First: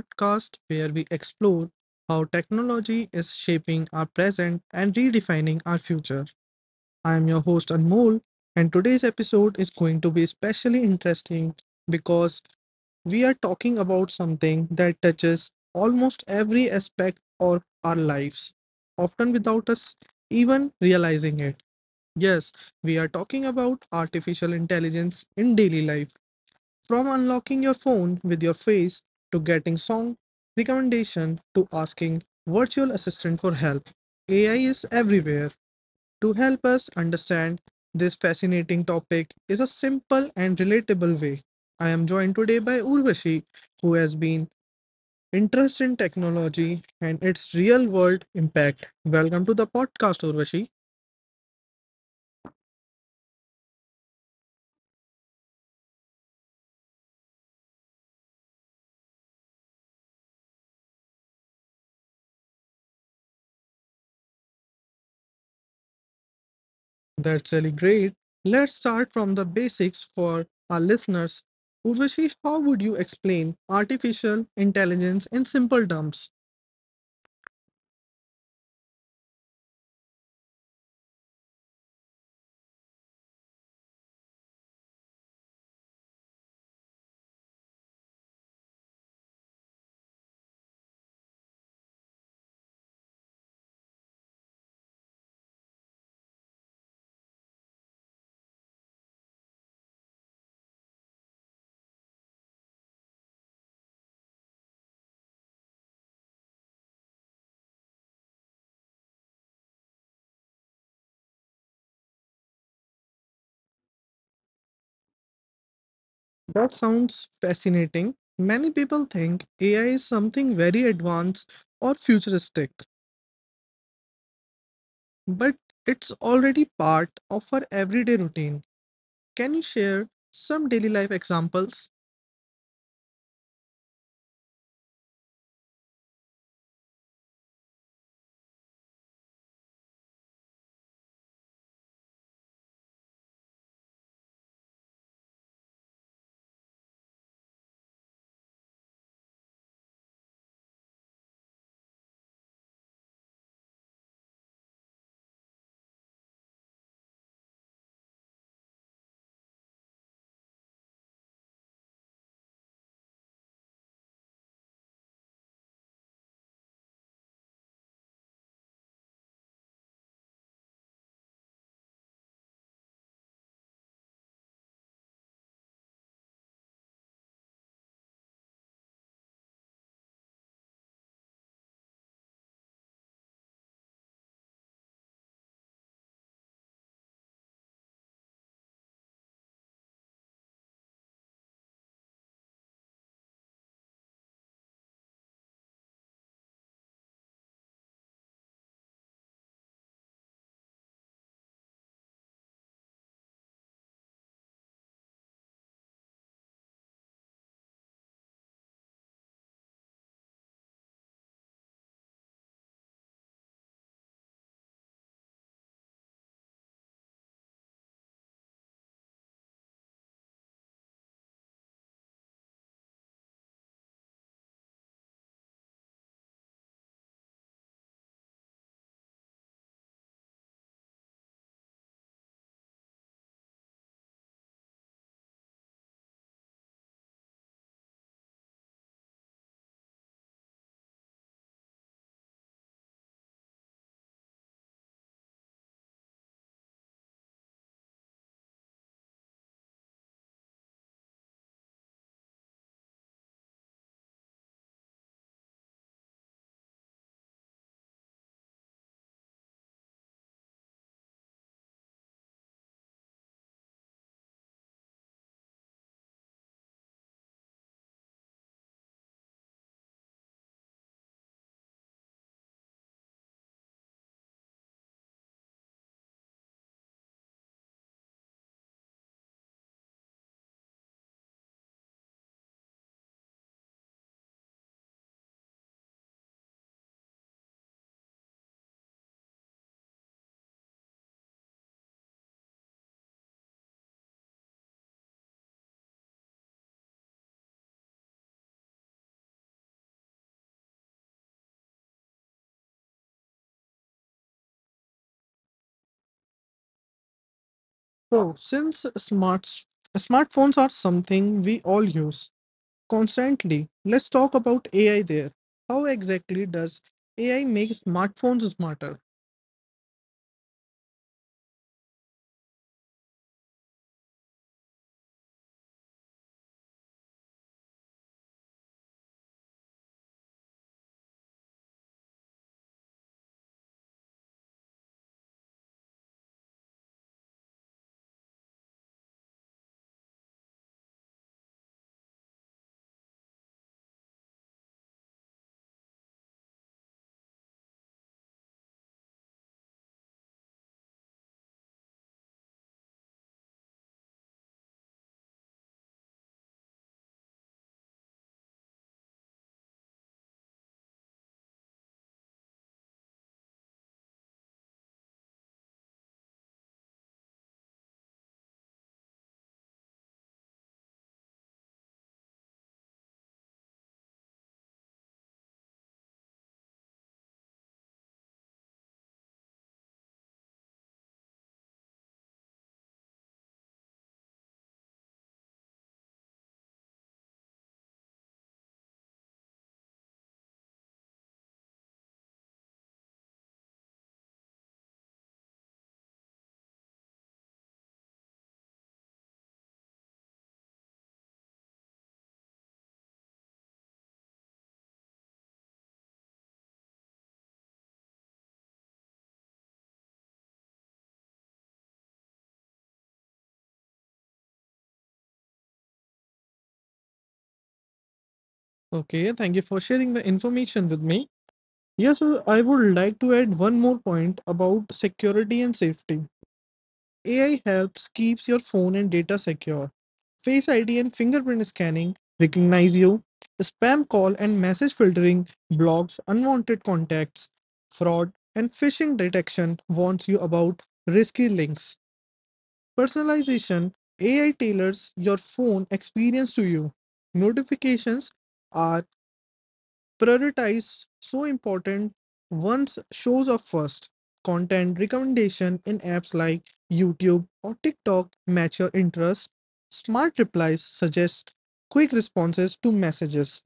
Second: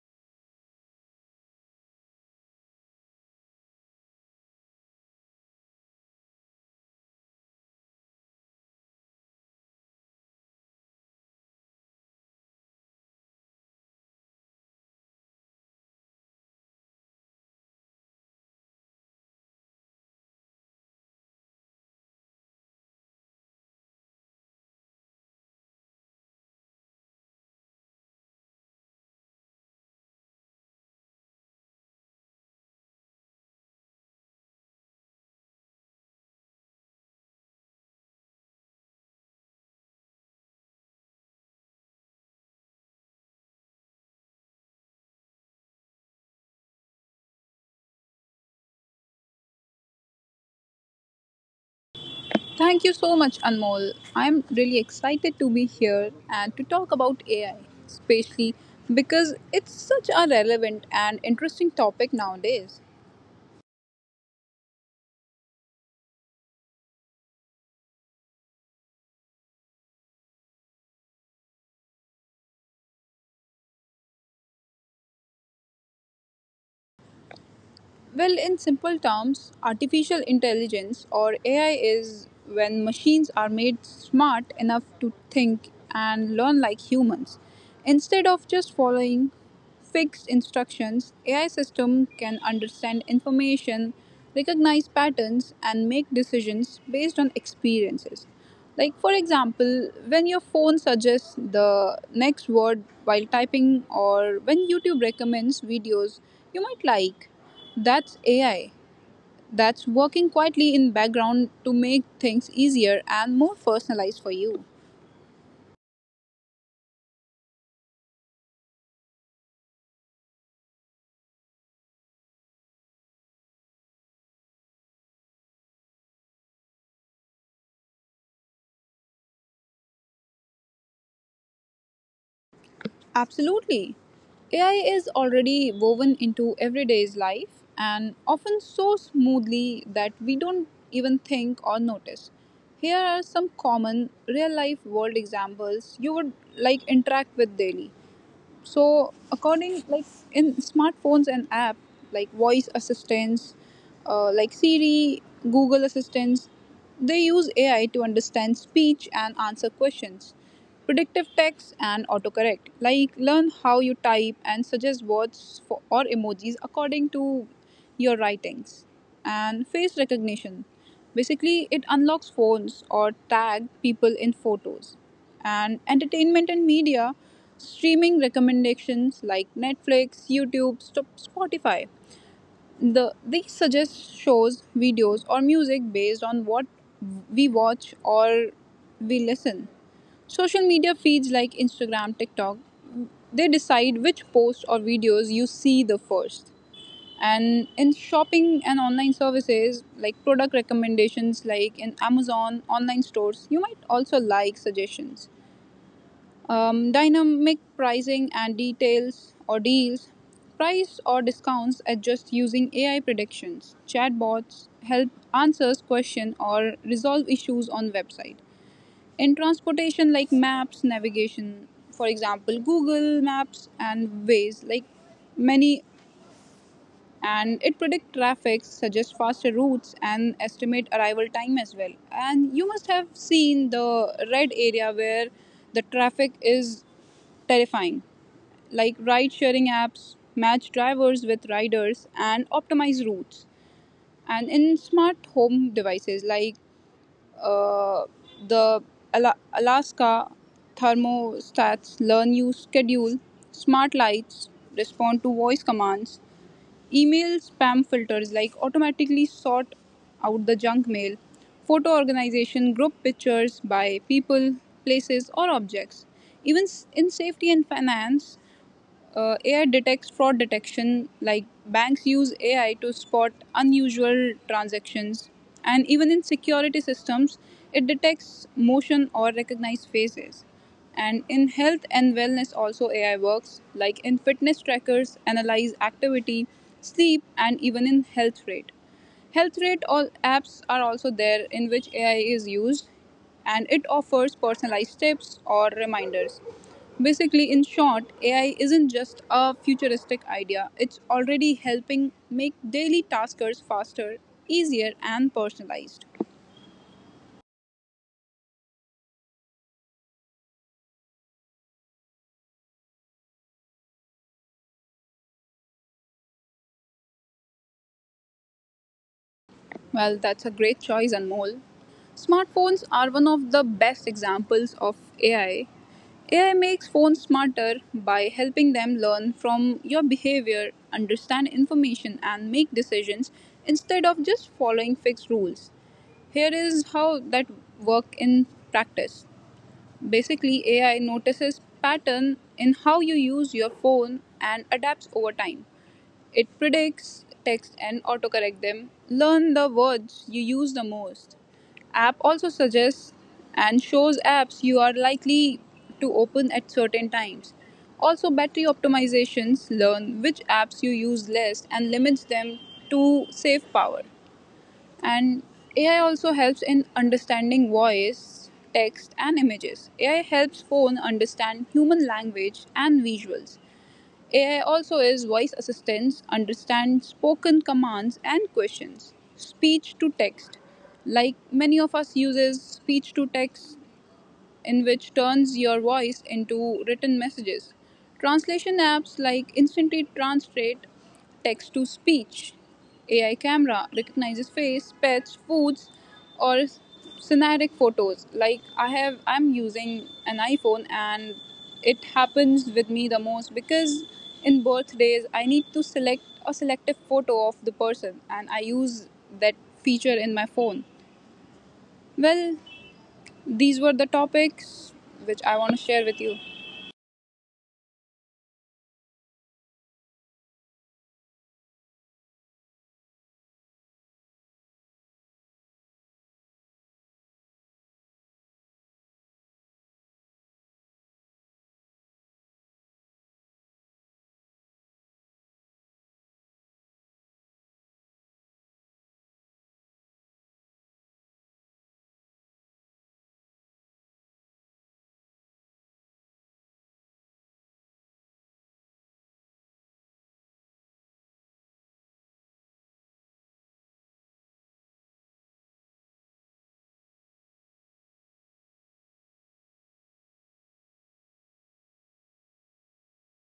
podcast where we explore how technology is shaping our present and redefining our future. I am your host Anmol, and today's episode is going to be especially interesting because we are talking about something that touches almost every aspect of our lives, often without us even realizing it. Yes, we are talking about artificial intelligence in daily life, from unlocking your phone with your face to getting song recommendation to asking virtual assistant for help. AI is everywhere. To help us understand this fascinating topic is a simple and relatable way. I am joined today by Urvashi, who has been interested in technology and its real world impact. Welcome to the podcast, Urvashi. Thank you so much, Anmol. I'm really excited to be here and to talk about AI, especially because it's such a relevant and interesting topic nowadays. That's really great. Let's start from the basics for our listeners. Urvashi, how would you explain artificial intelligence in simple terms? Well, in simple terms, artificial intelligence or AI is when machines are made smart enough to think and learn like humans. Instead of just following fixed instructions, AI system can understand information, recognize patterns and make decisions based on experiences. Like for example, when your phone suggests the next word while typing or when YouTube recommends videos you might like. That's AI. That's working quietly in background to make things easier and more personalized for you. That sounds fascinating. Many people think AI is something very advanced or futuristic, but it's already part of our everyday routine. Can you share some daily life examples? Absolutely. AI is already woven into everyday's life and often so smoothly that we don't even think or notice. Here are some common real life world examples you would like interact with daily. So according like In smartphones and app, like voice assistants, like Siri, Google assistants, they use AI to understand speech and answer questions. Predictive text and autocorrect, like, learn how you type and suggest words for, or emojis according to your writings. And face recognition. Basically, it unlocks phones or tag people in photos. And entertainment and media, streaming recommendations like Netflix, YouTube, Spotify. These suggest shows, videos, or music based on what we watch or we listen. Social media feeds like Instagram, TikTok, they decide which posts or videos you see the first. And in shopping and online services, like product recommendations like in Amazon online stores, you might also like suggestions. Dynamic pricing and details or deals, price or discounts adjust using AI predictions. Chatbots help answers question or resolve issues on website. In transportation, like maps navigation, for example Google Maps and Ways, like many, and it predicts traffic, suggests faster routes and estimate arrival time as well. And you must have seen the red area where the traffic is terrifying. Like ride sharing apps match drivers with riders and optimize routes. And in smart home devices, like uh, the Alaska thermostats learn you schedule, smart lights respond to voice commands. Email spam filters, like, automatically sort out the junk mail. Photo organization group pictures by people, places, or objects. In safety and finance, AI detects fraud detection, like banks use AI to spot unusual transactions, and even in security systems, it detects motion or recognized faces. And in health and wellness, also AI works, like in fitness trackers, analyze activity, sleep, and even in health rate. Health rate all apps are also there in which AI is used and it offers personalized tips or reminders. Basically, in short, AI isn't just a futuristic idea, it's already helping make daily taskers faster, easier, and personalized. So, since smartphones are something we all use, constantly. Let's talk about AI there. How exactly does AI make smartphones smarter? Well, that's a great choice, Anmol. Smartphones are one of the best examples of AI. AI makes phones smarter by helping them learn from your behavior, understand information, and make decisions instead of just following fixed rules. Here is how that work in practice. Basically, AI notices pattern in how you use your phone and adapts over time. It predicts text and autocorrect them. Learn the words you use the most. App also suggests and shows apps you are likely to open at certain times. Also battery optimizations learn which apps you use less and limits them to save power. And AI also helps in understanding voice, text and images. AI helps phone understand human language and visuals. AI also is voice assistants, understands spoken commands and questions. Speech to text. Like many of us uses speech to text in which turns your voice into written messages. Translation apps like instantly translate text to speech. AI camera recognizes face, pets, foods, or scenatic photos. Like I have, I'm using an iPhone, and it happens with me the most because in birthdays I need to select a selective photo of the person, and I use that feature in my phone. Well, these were the topics which I want to share with you. Okay, thank you for sharing the information with me. Yes, sir, I would like to add one more point about security and safety. AI helps keeps your phone and data secure. Face ID and fingerprint scanning recognize you. Spam call and message filtering blocks unwanted contacts. Fraud and phishing detection warns you about risky links. Personalization: AI tailors your phone experience to you. Notifications are prioritized so important once shows up first. Content recommendation in apps like YouTube or TikTok match your interest. Smart replies suggest quick responses to messages.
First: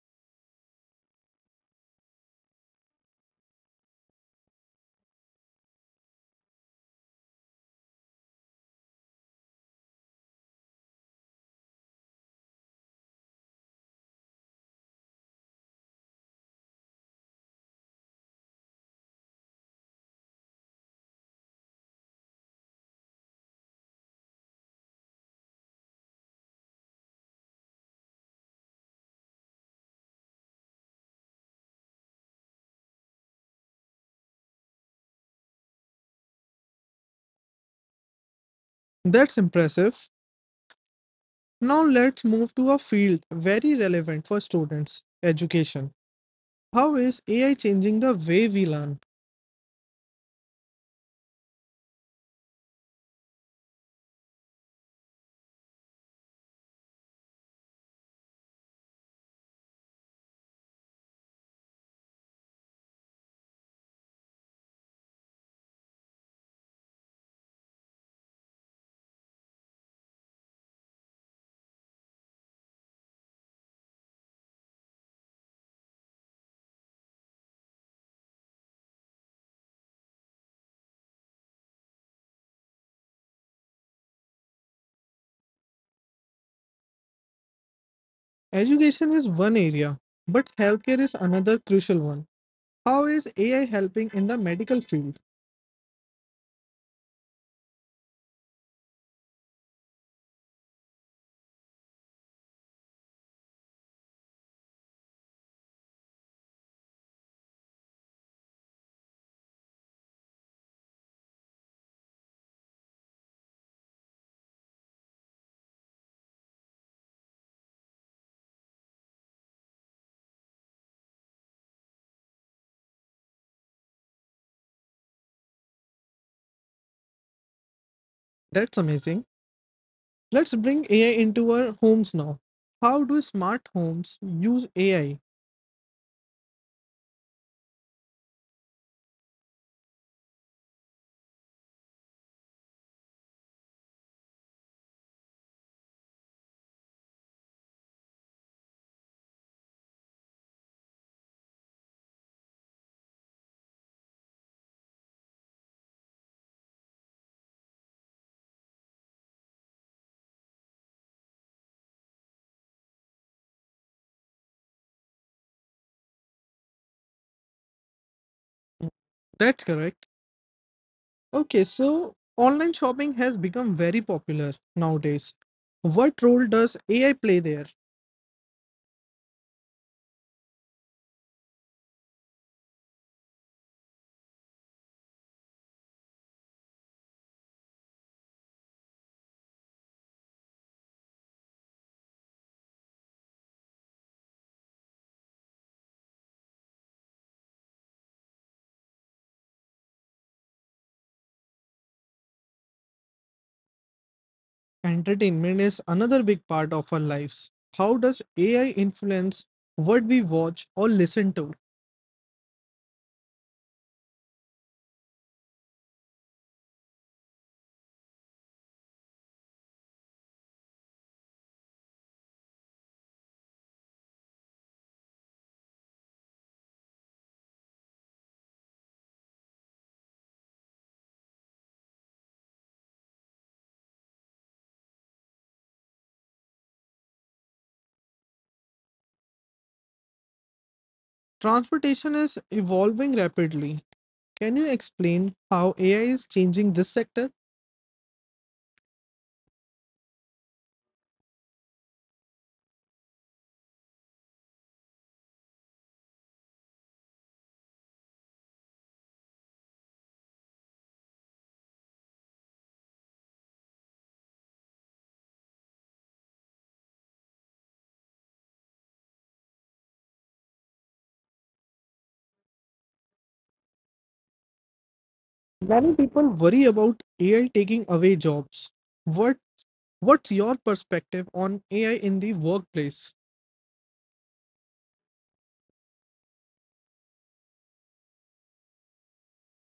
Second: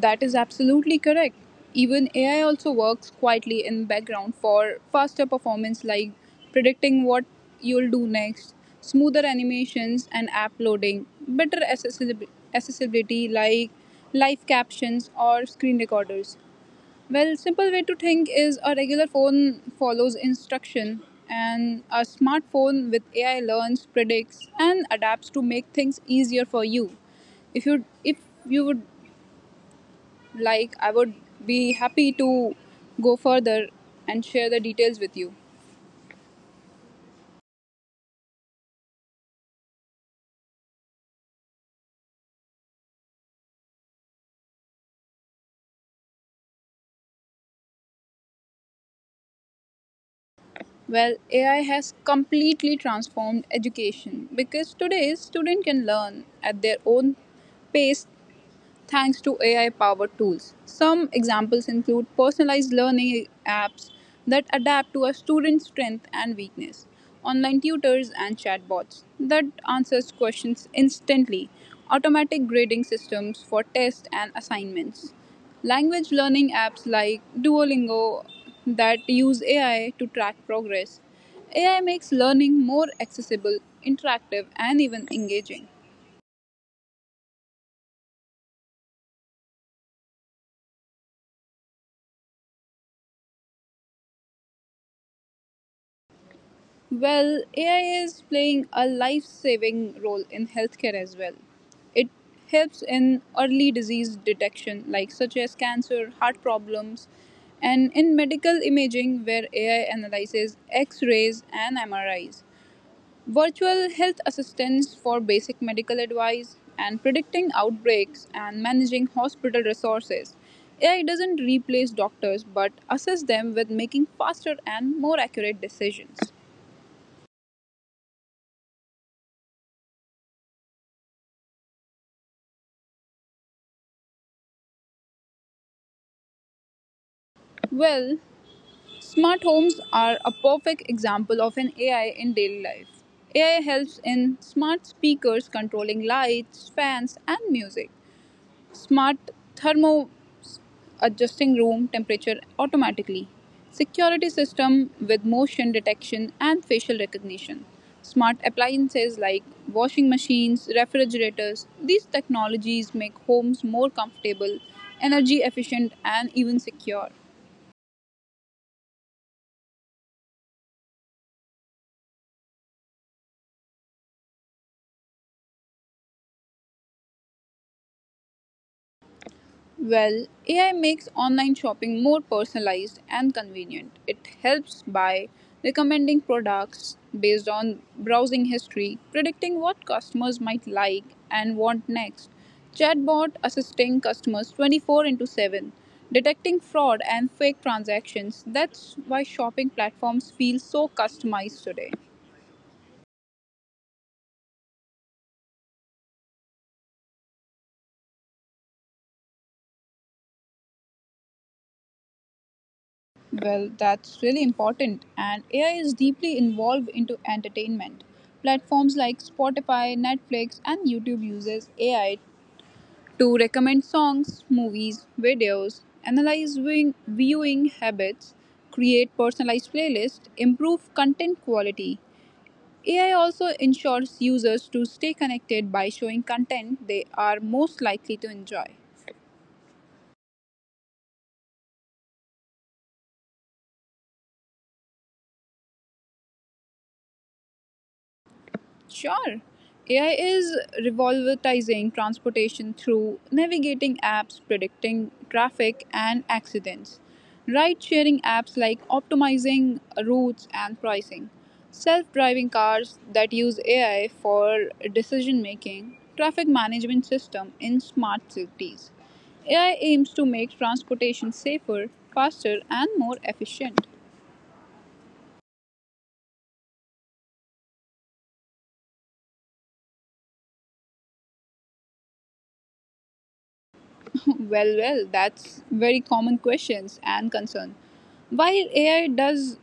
That is absolutely correct. Even AI also works quietly in the background for faster performance, like predicting what you'll do next, smoother animations and app loading, better accessibility like live captions or screen recorders. Well, simple way to think is a regular phone follows instruction and a smartphone with AI learns, predicts and adapts to make things easier for you. If you would like, I would be happy to go further and share the details with you. That's impressive. Now let's move to a field very relevant for students, education. How is AI changing the way we learn? Well, AI has completely transformed education because today's student can learn at their own pace thanks to AI powered tools. Some examples include personalized learning apps that adapt to a student's strength and weakness, online tutors and chatbots that answers questions instantly, automatic grading systems for tests and assignments, language learning apps like Duolingo that use AI to track progress. AI makes learning more accessible, interactive, and even engaging. Education is one area, but healthcare is another crucial one. How is AI helping in the medical field? Well, AI is playing a life saving role in healthcare as well. It helps in early disease detection, like such as cancer, heart problems, and in medical imaging, where AI analyzes X rays and MRIs. Virtual health assistance for basic medical advice and predicting outbreaks and managing hospital resources. AI doesn't replace doctors but assists them with making faster and more accurate decisions. That's amazing. Let's bring AI into our homes now. How do smart homes use AI? Well, smart homes are a perfect example of an AI in daily life. AI helps in smart speakers controlling lights, fans, and music. Smart thermo adjusting room temperature automatically. Security system with motion detection and facial recognition. Smart appliances like washing machines, refrigerators. These technologies make homes more comfortable, energy efficient, and even secure. That's correct. Okay, so online shopping has become very popular nowadays. What role does AI play there? Well, AI makes online shopping more personalized and convenient. It helps by recommending products based on browsing history, predicting what customers might like and want next, chatbot assisting customers 24 into 7, detecting fraud and fake transactions. That's why shopping platforms feel so customized today. Entertainment is another big part of our lives. How does AI influence what we watch or listen to? Well, that's really important, and AI is deeply involved into entertainment. Platforms like Spotify, Netflix, and YouTube uses AI to recommend songs, movies, videos, analyze viewing habits, create personalized playlists, improve content quality. AI also ensures users to stay connected by showing content they are most likely to enjoy. Transportation is evolving rapidly. Can you explain how AI is changing this sector? Sure. AI is revolutionizing transportation through navigating apps, predicting traffic and accidents, ride sharing apps like optimizing routes and pricing, self driving cars that use AI for decision making, traffic management system in smart cities. AI aims to make transportation safer, faster, and more efficient. Many people worry about AI taking away jobs. What what's your perspective on AI in the workplace? Well, that's very common questions and concern. While AI does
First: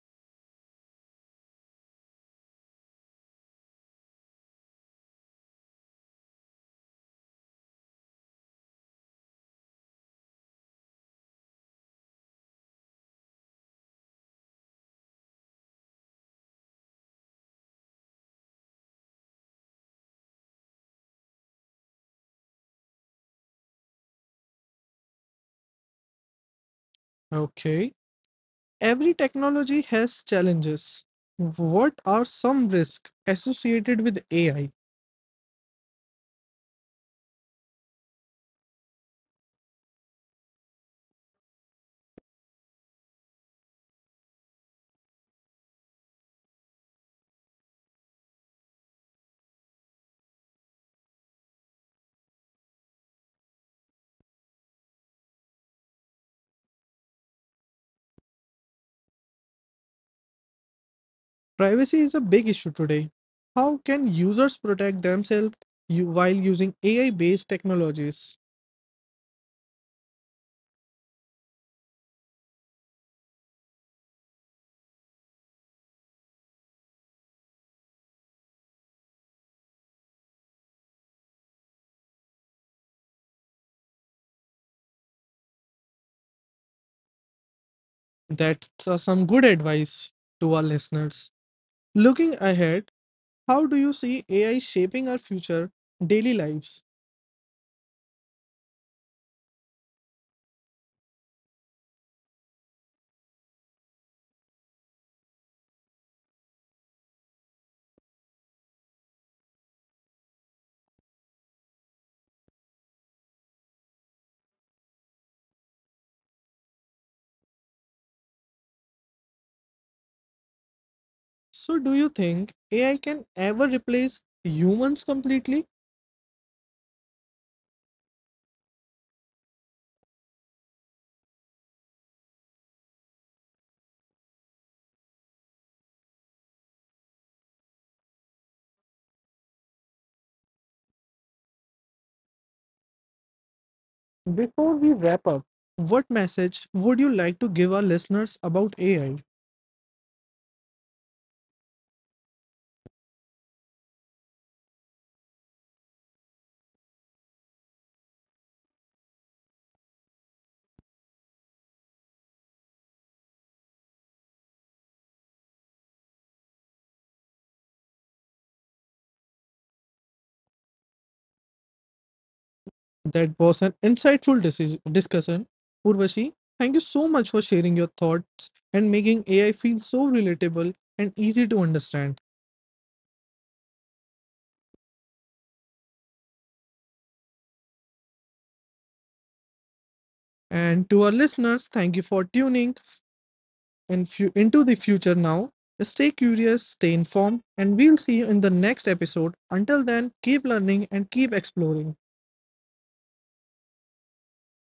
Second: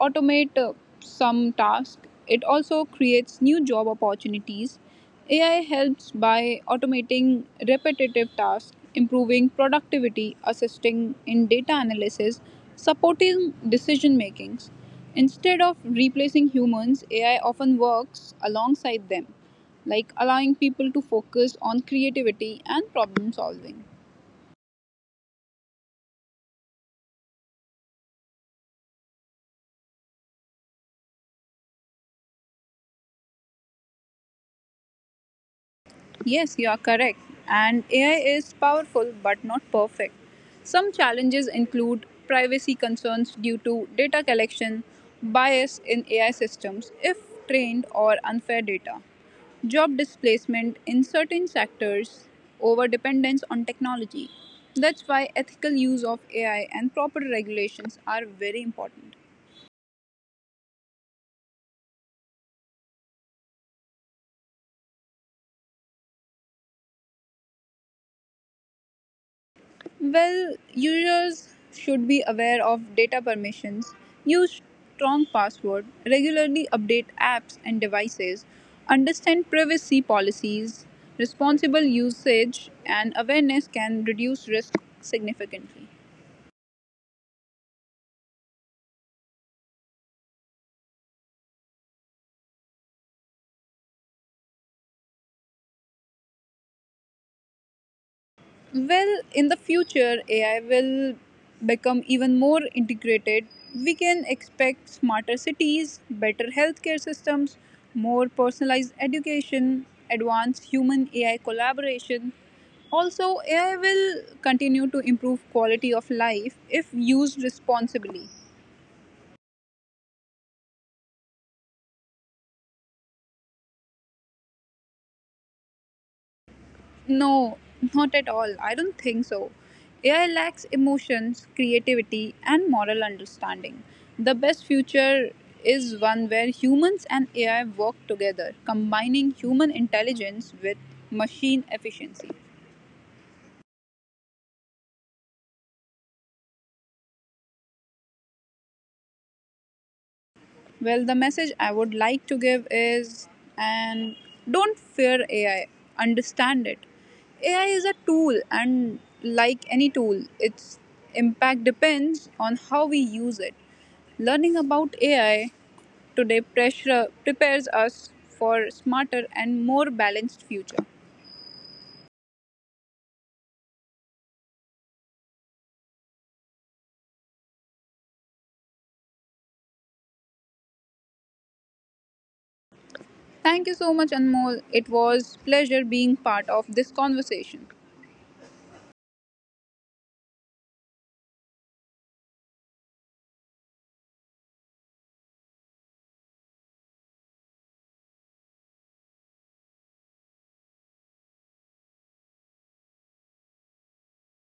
automate some tasks, it also creates new job opportunities. AI helps by automating repetitive tasks, improving productivity, assisting in data analysis, supporting decision makings. Instead of replacing humans, AI often works alongside them, like allowing people to focus on creativity and problem solving. Okay. Every technology has challenges. What are some risks associated with AI? Yes, you are correct. And AI is powerful but not perfect. Some challenges include privacy concerns due to data collection, bias in AI systems if trained or unfair data, job displacement in certain sectors, over dependence on technology. That's why ethical use of AI and proper regulations are very important. Privacy is a big issue today. How can users protect themselves while using AI based technologies? Well, users should be aware of data permissions, use strong password, regularly update apps and devices, understand privacy policies, responsible usage and awareness can reduce risk significantly. That's some good advice to our listeners. Looking ahead, how do you see AI shaping our future daily lives? Well, in the future, AI will become even more integrated. We can expect smarter cities, better healthcare systems, more personalized education, advanced human AI collaboration. Also, AI will continue to improve quality of life if used responsibly. So, do you think AI can ever replace humans completely? No, not at all. I don't think so. AI lacks emotions, creativity, and moral understanding. The best future is one where humans and AI work together, combining human intelligence with machine efficiency. Before we wrap up, what message would you like to give our listeners about AI? Well, the message I would like to give is and don't fear AI, understand it. AI is a tool, and like any tool, its impact depends on how we use it. Learning about AI today pressure prepares us for smarter and more balanced future. That was an insightful discussion. Urvashi, thank you so much for sharing your thoughts and making AI feel so relatable and easy to understand. Thank you so much Anmol. It was pleasure being part of this conversation. And to our listeners, thank you for tuning in into the future now. Stay curious, stay informed, and we'll see you in the next episode. Until then, keep learning and keep exploring.